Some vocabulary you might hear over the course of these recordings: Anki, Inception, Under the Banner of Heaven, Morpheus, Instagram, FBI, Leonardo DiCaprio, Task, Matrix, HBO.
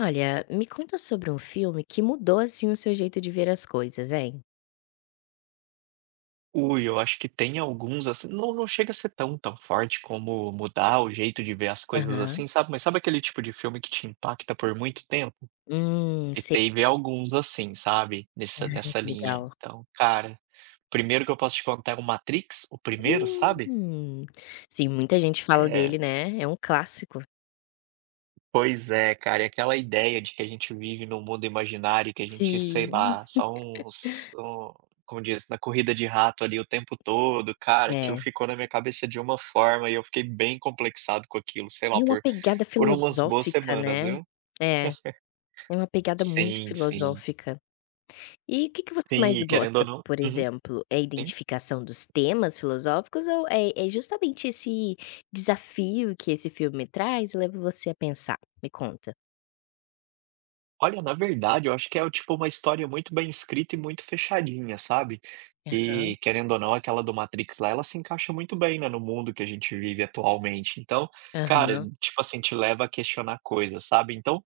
Olha, me conta sobre um filme que mudou, assim, o seu jeito de ver as coisas, hein? Ui, eu acho que tem alguns, assim, não chega a ser tão, tão forte como mudar o jeito de ver as coisas, Aham. assim, sabe, mas sabe aquele tipo de filme que te impacta por muito tempo? E Sei. teve alguns assim, sabe, nessa Ai, nessa que legal. linha. Então, cara, primeiro que eu posso te contar é o Matrix, o primeiro, sabe? Hum. Sim, muita gente fala Eh dele, né, é um clássico. Pois é, cara, e aquela ideia de que a gente vive num mundo imaginário e que a gente, sei Sim. lá, só uns um como diz, na corrida de rato ali o tempo todo, cara, aquilo É, ficou na minha cabeça de uma forma e eu fiquei bem complexado com aquilo, sei lá, é uma por pegada por umas boas filosófica, semanas, né. viu. É, é uma pegada muito Sim, sim. filosófica. E o que que você Sim, mais e querendo ou gosta, não, por uhum, exemplo? É a sim. identificação dos temas filosóficos ou é justamente esse desafio que esse filme traz, e leva você a pensar? Me conta. Olha, na verdade, eu acho que é, tipo, uma história muito bem escrita e muito fechadinha, sabe. Aham, E, querendo ou não, aquela do Matrix lá, ela se encaixa muito bem, né, no mundo que a gente vive atualmente. Então, cara, aham. tipo assim, te leva a questionar coisas, sabe. Então,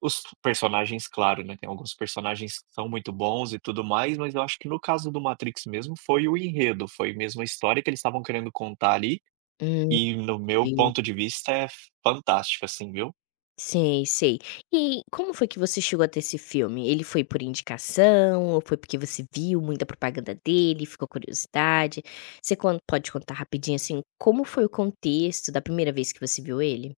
os personagens, claro, né, tem alguns personagens que são muito bons e tudo mais, mas eu acho que no caso do Matrix mesmo foi o enredo, foi mesmo a história que eles estavam querendo contar ali, Hum, e no meu entendi. ponto de vista é fantástico, assim, viu. Sei, sei. E como foi que você chegou até esse filme? Ele foi por indicação ou foi porque você viu muita propaganda dele, ficou curiosidade? Você con pode contar rapidinho, assim, como foi o contexto da primeira vez que você viu ele?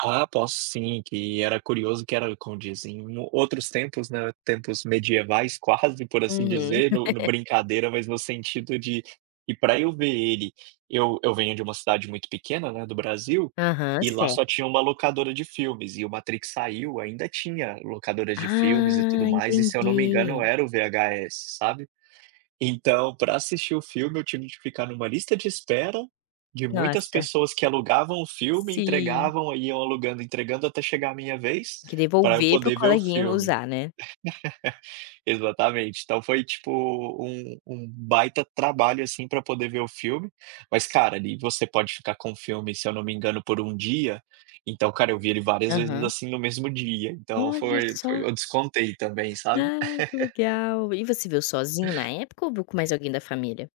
Ah, posso sim, que era curioso, que era como dizem, em outros tempos, né, tempos medievais quase, por assim Uhum. dizer, no no brincadeira, mas no sentido de e para eu ver ele, eu venho de uma cidade muito pequena, né, do Brasil, Aham, e lá só certo. tinha uma locadora de filmes, e o Matrix saiu, ainda tinha locadoras de filmes e tudo Ah, mais, e se eu não me engano entendi. era o VHS, sabe. Então, para assistir o filme, eu tive de ficar numa lista de espera de muitas Nossa. pessoas que alugavam o filme, Sim. entregavam, aí iam alugando, entregando até chegar a minha vez, Que para eu devolver para o poder ver o coleguinha filme. usar, né? Exatamente. Então foi tipo um baita trabalho, assim, para poder ver o filme. Mas, cara, ali você pode ficar com o filme, se eu não me engano, por um dia. Então, cara, eu vi ele várias vezes, Aham. assim, no mesmo dia. Então Olha foi só. foi eu descontei também, sabe? Ah, que legal. E você viu sozinho na época ou viu com mais alguém da família?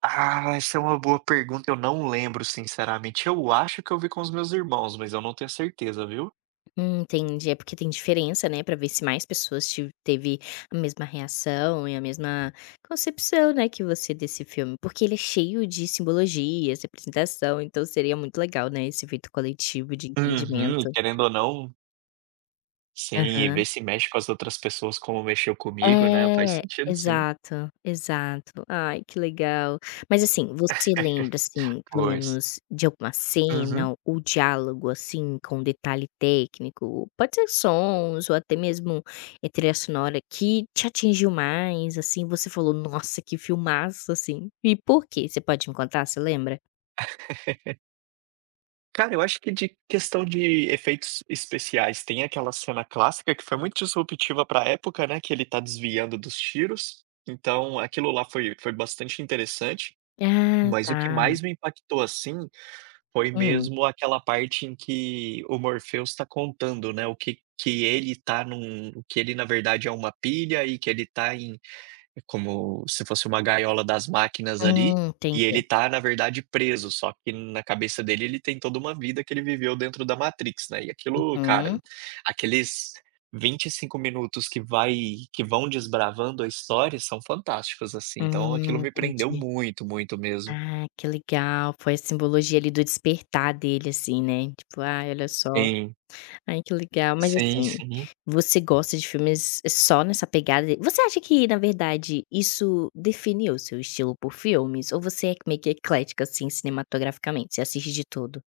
Ah, essa é uma boa pergunta, eu não lembro sinceramente. Eu acho que eu vi com os meus irmãos, mas eu não tenho certeza, viu. Entendi. É porque tem diferença, né, pra ver se mais pessoas ti teve a mesma reação e a mesma concepção, né, que você desse filme. Porque ele é cheio de simbologias, representação, então seria muito legal, né, esse efeito coletivo de Uhum, e entendimento. querendo ou não, sim, e ver se mexe com as outras pessoas como mexeu comigo, né, faz É, sentido sim. exato, exato. Ai, que legal. Mas, assim, você lembra, assim, pelo Pois. menos de alguma Uhum. cena ou diálogo, assim, com detalhe técnico? Pode ser sons ou até mesmo, trilha sonora que te atingiu mais, assim, você falou: "Nossa, que filmaço", assim. E por quê? Você pode me contar, você lembra? Cara, eu acho que de questão de efeitos especiais, tem aquela cena clássica que foi muito disruptiva para a época, né, que ele tá desviando dos tiros, então aquilo lá foi bastante interessante, Ah, mas o que tá. mais me impactou, assim, foi Hum. mesmo aquela parte em que o Morpheus está contando, né, o que que ele tá num, que ele na verdade é uma pilha e que ele tá em. É como se fosse uma gaiola das máquinas ali, e Entendi. ele tá na verdade preso, só que na cabeça dele ele tem toda uma vida que ele viveu dentro da Matrix, né, e aquilo, cara, Uhum. aqueles 25 minutos que vão desbravando a história são fantásticos, assim, então aquilo me prendeu Entendi. muito, muito mesmo. Ah, que legal. Foi a simbologia ali do despertar dele, assim, né, tipo: "Ai, olha só. Sim, Ai, que legal". Mas, sim, assim, sim. você gosta de filmes só nessa pegada de você acha que, na verdade, isso definiu o seu estilo por filmes ou você é meio que eclética, assim, cinematograficamente, você assiste de tudo?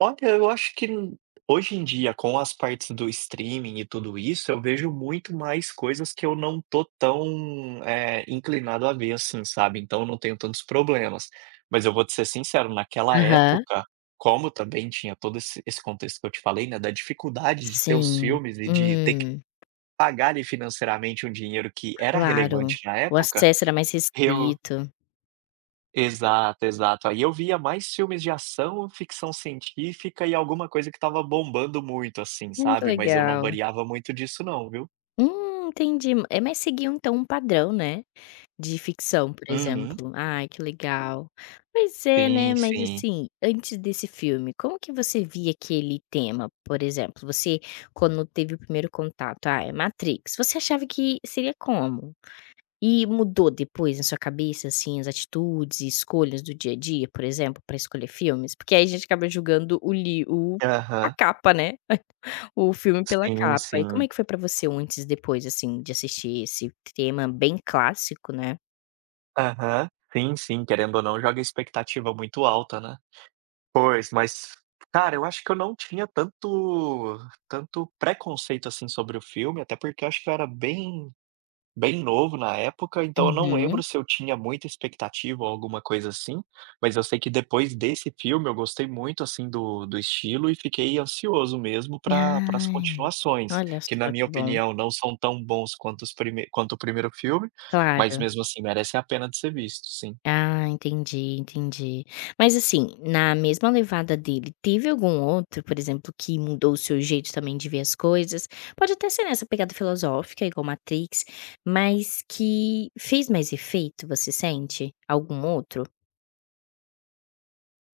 Olha, eu acho que hoje em dia, com as partes do streaming e tudo isso, eu vejo muito mais coisas que eu não tô tão, inclinado a ver, assim, sabe, então eu não tenho tantos problemas. Mas eu vou te ser sincero, naquela Aham. época, como também tinha todo esse contexto que eu te falei, né, da dificuldade de ter os Sim. filmes e de ter que Hum, pagar ali financeiramente um dinheiro que era claro. relevante na O época, acesso era mais eu restrito. exato, exato. Aí eu via mais filmes de ação, ficção científica e alguma coisa que tava bombando muito, assim, Ai, que sabe, mas eu não legal. variava muito disso não, viu. Entendi. É mas seguiu, então, um padrão, né? De ficção, por Uhum. exemplo. Ai, que legal. Pois é, né, Sim, mas sim. assim, antes desse filme, como que você via aquele tema, por exemplo? Você, quando teve o primeiro contato, ah, é Matrix, você achava que seria como? E mudou depois na sua cabeça, assim, as atitudes e escolhas do dia a dia, por exemplo, para escolher filmes? Porque aí a gente acaba julgando o li o a Aham. capa, né, o filme pela Sim, capa. E como sim. é que foi pra você o antes e depois, assim, de assistir esse tema bem clássico, né? Aham. Sim, sim, querendo ou não, joga expectativa muito alta, né. Pois, mas, cara, eu acho que eu não tinha tanto preconceito, assim, sobre o filme, até porque eu acho que eu era bem, bem novo na época, então eu não lembro Uhum. se eu tinha muita expectativa ou alguma coisa assim, mas eu sei que depois desse filme eu gostei muito, assim, do estilo e fiquei ansioso mesmo para as Ai, continuações, olha que na só minha que bom. opinião não são tão bons quanto os prime quanto o primeiro filme, mas Claro. mesmo assim merecem a pena de ser visto, sim. Ah, entendi, entendi. Mas assim, na mesma levada dele, teve algum outro, por exemplo, que mudou o seu jeito também de ver as coisas? Pode até ser nessa pegada filosófica, igual Matrix, mas que fez mais efeito, você sente? Algum outro?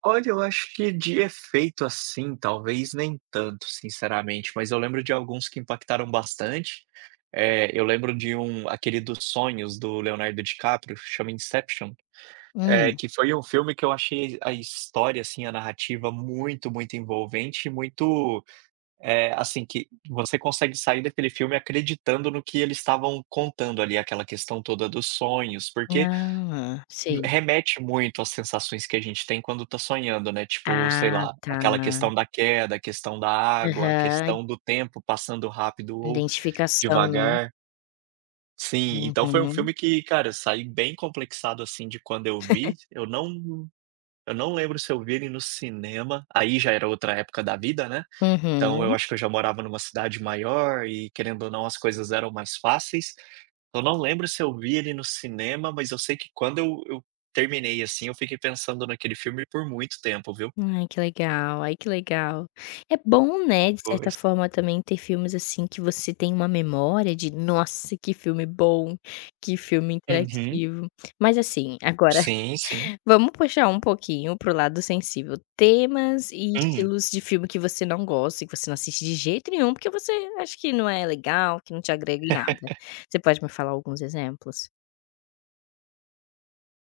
Olha, eu acho que de efeito assim, talvez nem tanto, sinceramente, mas eu lembro de alguns que impactaram bastante. Eu lembro de um, aquele dos sonhos do Leonardo DiCaprio, chama Inception, Hum. que foi um filme que eu achei a história, assim, a narrativa muito, muito envolvente e muito, assim, que você consegue sair daquele filme acreditando no que eles estavam contando ali, aquela questão toda dos sonhos, porque Ah, sei. remete muito às sensações que a gente tem quando tá sonhando, né, tipo, sei Ah, lá, tá. aquela questão da queda, a questão da água, a Aham, questão do tempo passando rápido ou identificação, né. devagar. Sim, então foi um Uhum, filme que, cara, eu saí bem complexado, assim, de quando eu vi. Eu não, eu não lembro se eu vi ele no cinema, aí já era outra época da vida, né, então eu uhum. acho que eu já morava numa cidade maior e, querendo ou não, as coisas eram mais fáceis. Eu não lembro se eu vi ele no cinema, mas eu sei que quando eu terminei, assim, eu fiquei pensando naquele filme por muito tempo, viu. Ai, que legal, ai que legal. É bom, né, de certa Pois. forma também ter filmes, assim, que você tem uma memória de: "Nossa, que filme bom, que filme Uhum. interativo". Mas, assim, agora Sim, sim. vamos puxar um pouquinho para o lado sensível. Temas e Hum. estilos de filme que você não gosta que você não assiste de jeito nenhum, porque você acha que não é legal, que não te agrega em nada. Você pode me falar alguns exemplos?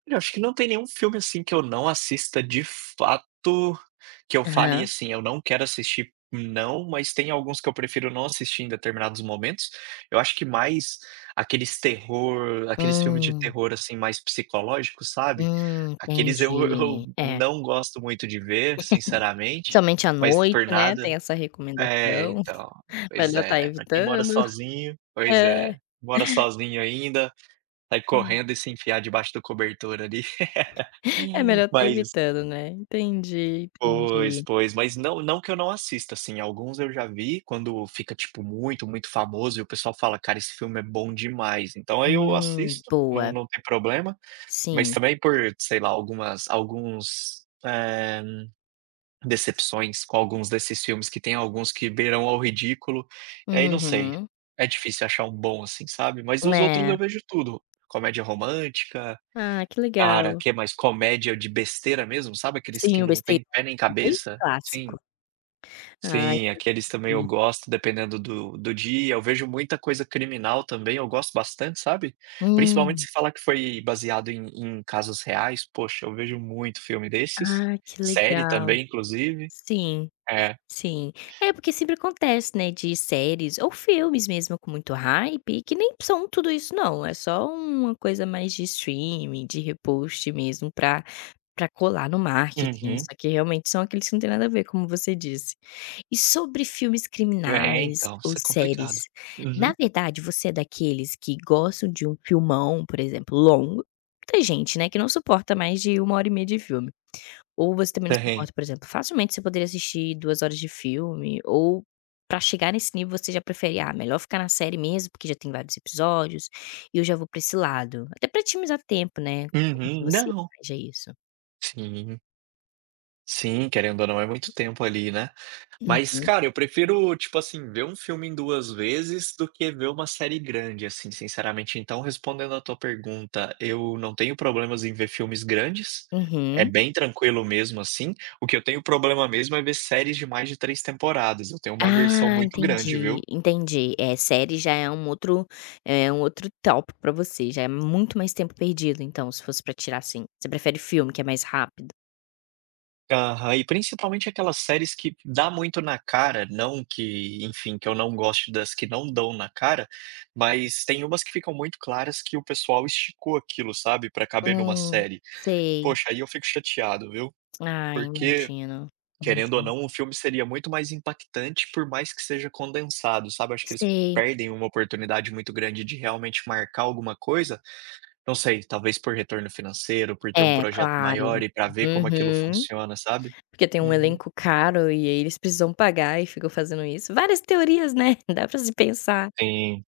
Eu acho que não tem nenhum filme, assim, que eu não assista de fato, que eu fale Aham. assim: "Eu não quero assistir", não, mas tem alguns que eu prefiro não assistir em determinados momentos. Eu acho que mais aqueles filmes de Hum, terror, assim, mais psicológicos, sabe? Aqueles eu eu entendi. É. não gosto muito de ver, sinceramente, Somente à mas noite, por né, nada tem essa é, recomendação, então, pois melhor estar é, pra quem mora evitando. sozinho, pois É, é, mora sozinho ainda, sai correndo e se enfiar debaixo do cobertor ali. é melhor estar Mas evitando, né. Entendi, pois, entendi. pois, mas não que eu não assista, assim, alguns eu já vi quando fica, tipo, muito, muito famoso e o pessoal fala: "Cara, esse filme é bom demais". Então aí eu assisto, não, Boa, não tem problema, mas sim. também por, sei lá, algumas, alguns, decepções com alguns desses filmes, que tem alguns que beiram ao ridículo, aí não sei, Uhum. é difícil achar um bom, assim, sabe. Mas os outros É. eu vejo tudo, comédia romântica. Ah, que Cara, legal. que é mais comédia de besteira mesmo, sabe aqueles que Sim, o não tem besteirol, pé nem bem cabeça? Sim, clássico. Ah, sim, aqueles também eu entendi. gosto, dependendo do dia, eu vejo muita coisa criminal também, eu gosto bastante, sabe. Principalmente Hum. se falar que foi baseado em casos reais, poxa, eu vejo muito filme desses, Ah, que série legal. também, inclusive. Sim. É. Sim. É, porque sempre acontece, né, de séries ou filmes mesmo com muito hype, que nem são tudo isso não, é só uma coisa mais de streaming, de repost mesmo pra colar no marketing, Uhum. só que realmente são aqueles que não tem nada a ver, como você disse. E sobre filmes É, criminais então, ou isso é complicado. séries, Uhum. na verdade você é daqueles que gostam de um filmão, por exemplo, longo tem gente, né, que não suporta mais de uma hora e meia de filme. Ou você também não se Tem. importa, por exemplo, facilmente você poderia assistir 2 horas de filme ou pra chegar nesse nível você já prefere: "Ah, melhor ficar na série mesmo, porque já tem vários episódios e eu já vou pra esse lado". Até pra otimizar tempo, né. Como que Uhum. você Não. planeja isso? Sim, sim, querendo ou não é muito tempo ali, né. Mas, Uhum, cara, eu prefiro, tipo assim, ver um filme em 2 vezes do que ver uma série grande, assim, sinceramente. Então, respondendo à tua pergunta, eu não tenho problemas em ver filmes grandes, é uhum. bem tranquilo mesmo, assim. O que eu tenho problema mesmo é ver séries de mais de 3 temporadas, eu tenho uma aversão Ah, muito grande, entendi, viu. entendi. É, série já é um outro tópico pra você, já é muito mais tempo perdido então, se fosse pra tirar, assim. Você prefere filme que é mais rápido? Aham, e principalmente aquelas séries que dá muito na cara, não que, enfim, que eu não goste das que não dão na cara, mas tem umas que ficam muito claras que o pessoal esticou aquilo, sabe, pra caber numa Hum, série. sei. Poxa, aí eu fico chateado, viu. Ah, Porque, imagino, querendo ou imagino. não, o filme seria muito mais impactante, por mais que seja condensado, sabe. Acho que eles Sei. perdem uma oportunidade muito grande de realmente marcar alguma coisa. Não sei, talvez por retorno financeiro, por ter um É, projeto claro. maior e para ver como aquilo Uhum. funciona, sabe. Porque tem um Uhum. elenco caro e aí eles precisam pagar e ficam fazendo isso. Várias teorias, né, dá pra se pensar. Sim,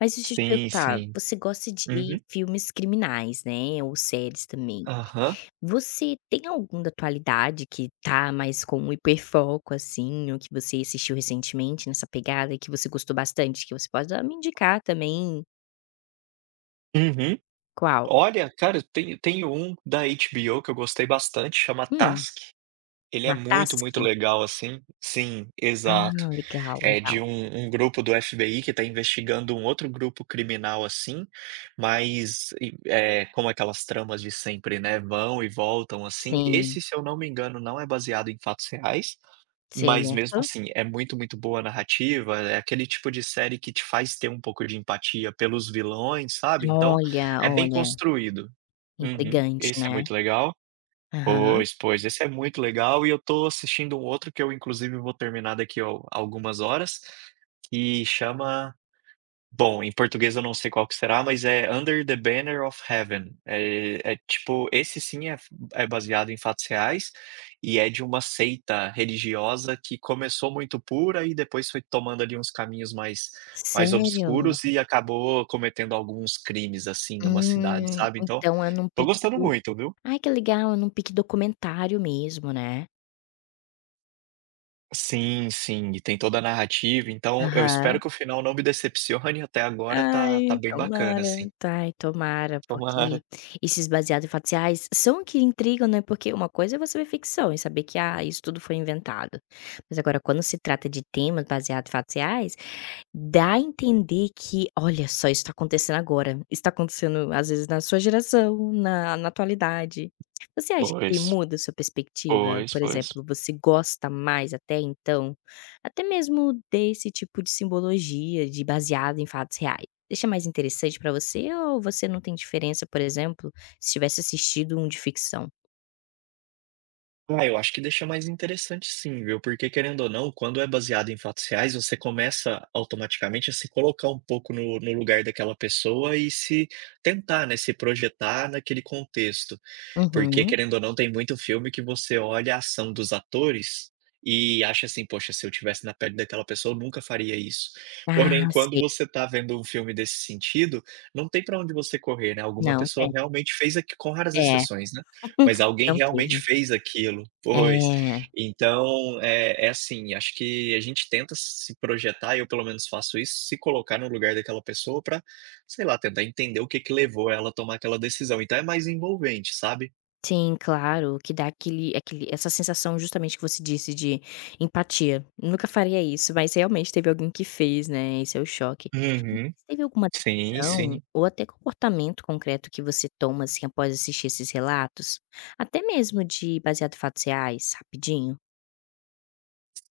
Mas deixa eu te sim, perguntar, sim. você gosta de Uhum. filmes criminais, né, ou séries também. Aham. Você tem algum da atualidade que tá mais com um hiperfoco, assim, ou que você assistiu recentemente nessa pegada e que você gostou bastante, que você pode, ah, me indicar também? Uhum. Qual? Olha, cara, tem um da HBO que eu gostei bastante, chama Hum, Task. Ele na é muito, Task? muito legal, assim. Sim, Ah, exato. legal, É de legal. um grupo do FBI que está investigando um outro grupo criminal, assim, mas e como aquelas tramas de sempre, né, vão e voltam, assim. Sim. Esse, se eu não me engano, não é baseado em fatos reais, mas mesmo Certo. assim é muito, muito boa a narrativa, é aquele tipo de série que te faz ter um pouco de empatia pelos vilões, sabe. Então, Olha, é bem olha, construído. Uhum. intrigante, Esse é né. muito legal. Aham. Pois, pois, esse é muito legal e eu tô assistindo um outro que eu inclusive vou terminar daqui a al algumas horas, que chama, bom, em português eu não sei qual que será, mas é Under the Banner of Heaven. É tipo esse, sim, é f, é baseado em fatos reais, e é de uma seita religiosa que começou muito pura e depois foi tomando ali uns caminhos mais, mais Sério? obscuros, e acabou cometendo alguns crimes, assim, numa cidade, sabe. Então, Então é num tô gostando pico muito, viu. ai que legal, é num pique documentário mesmo, né. Sim, sim, e tem toda a narrativa, então eu Aham. espero que o final não me decepcione, até agora tá Ai, bem bacana, tomara. assim. Ai, tomara, porque Tomara. esses baseados em fatos reais são que intrigam, né, porque uma coisa é você ver ficção e saber que, ah, isso tudo foi inventado. Mas agora quando se trata de temas baseados em fatos reais dá a entender que: "Olha só, isso está acontecendo agora, isso tá acontecendo às vezes na sua geração, na na atualidade". Você acha que Pois, muda a sua perspectiva? pois, Por pois. exemplo, você gosta mais até então, até mesmo desse tipo de simbologia, de baseado em fatos reais. Deixa mais interessante pra você ou você não tem diferença, por exemplo, se tivesse assistido um de ficção? Ah, eu acho que deixa mais interessante sim, viu, porque querendo ou não, quando é baseado em fatos reais, você começa automaticamente a se colocar um pouco no lugar daquela pessoa e se tentar, né, se projetar naquele contexto. Porque Uhum. querendo ou não tem muito filme que você olha a ação dos atores e acha assim: "Poxa, se eu tivesse na pele daquela pessoa eu nunca faria isso". Ah, Porém, quando sei. você está vendo um filme desse sentido, não tem pra onde você correr, né, alguma Não pessoa tem. realmente fez aqui, com raras É. exceções, né, mas alguém Não teve. realmente fez aquilo. Pois. É. Então, é assim, acho que a gente tenta se projetar, eu pelo menos faço isso, se colocar no lugar daquela pessoa pra, sei lá, tentar entender o que que levou ela a tomar aquela decisão, então é mais envolvente, sabe? Sim, claro, que dá aquele essa sensação justamente que você disse de empatia. Nunca faria isso, mas realmente teve alguém que fez, né, esse é o choque. Uhum. Teve alguma Sim, decisão sim. ou até comportamento concreto que você toma, assim, após assistir esses relatos? Até mesmo de baseado em fatos reais, rapidinho?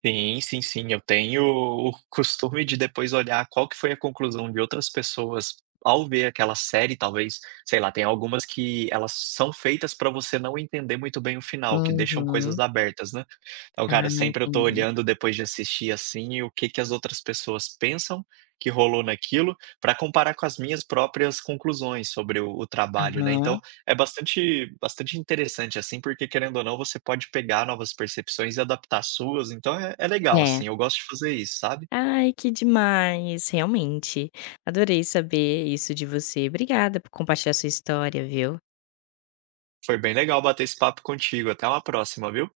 Sim, sim, sim. Eu tenho o costume de depois olhar qual que foi a conclusão de outras pessoas ao ver aquela série, talvez, sei lá, tem algumas que elas são feitas para você não entender muito bem o final, que deixam Uhum. coisas abertas, né. Então, Ah, cara, sempre eu tô entendi. olhando depois de assistir, assim, o que que as outras pessoas pensam que rolou naquilo, para comparar com as minhas próprias conclusões sobre o trabalho, né. Aham. Então, é bastante, bastante interessante, assim, porque querendo ou não você pode pegar novas percepções e adaptar as suas, então é legal, É. assim, eu gosto de fazer isso, sabe. Ai, que demais, realmente. Adorei saber isso de você. Obrigada por compartilhar sua história, viu. Foi bem legal bater esse papo contigo, até uma próxima, viu.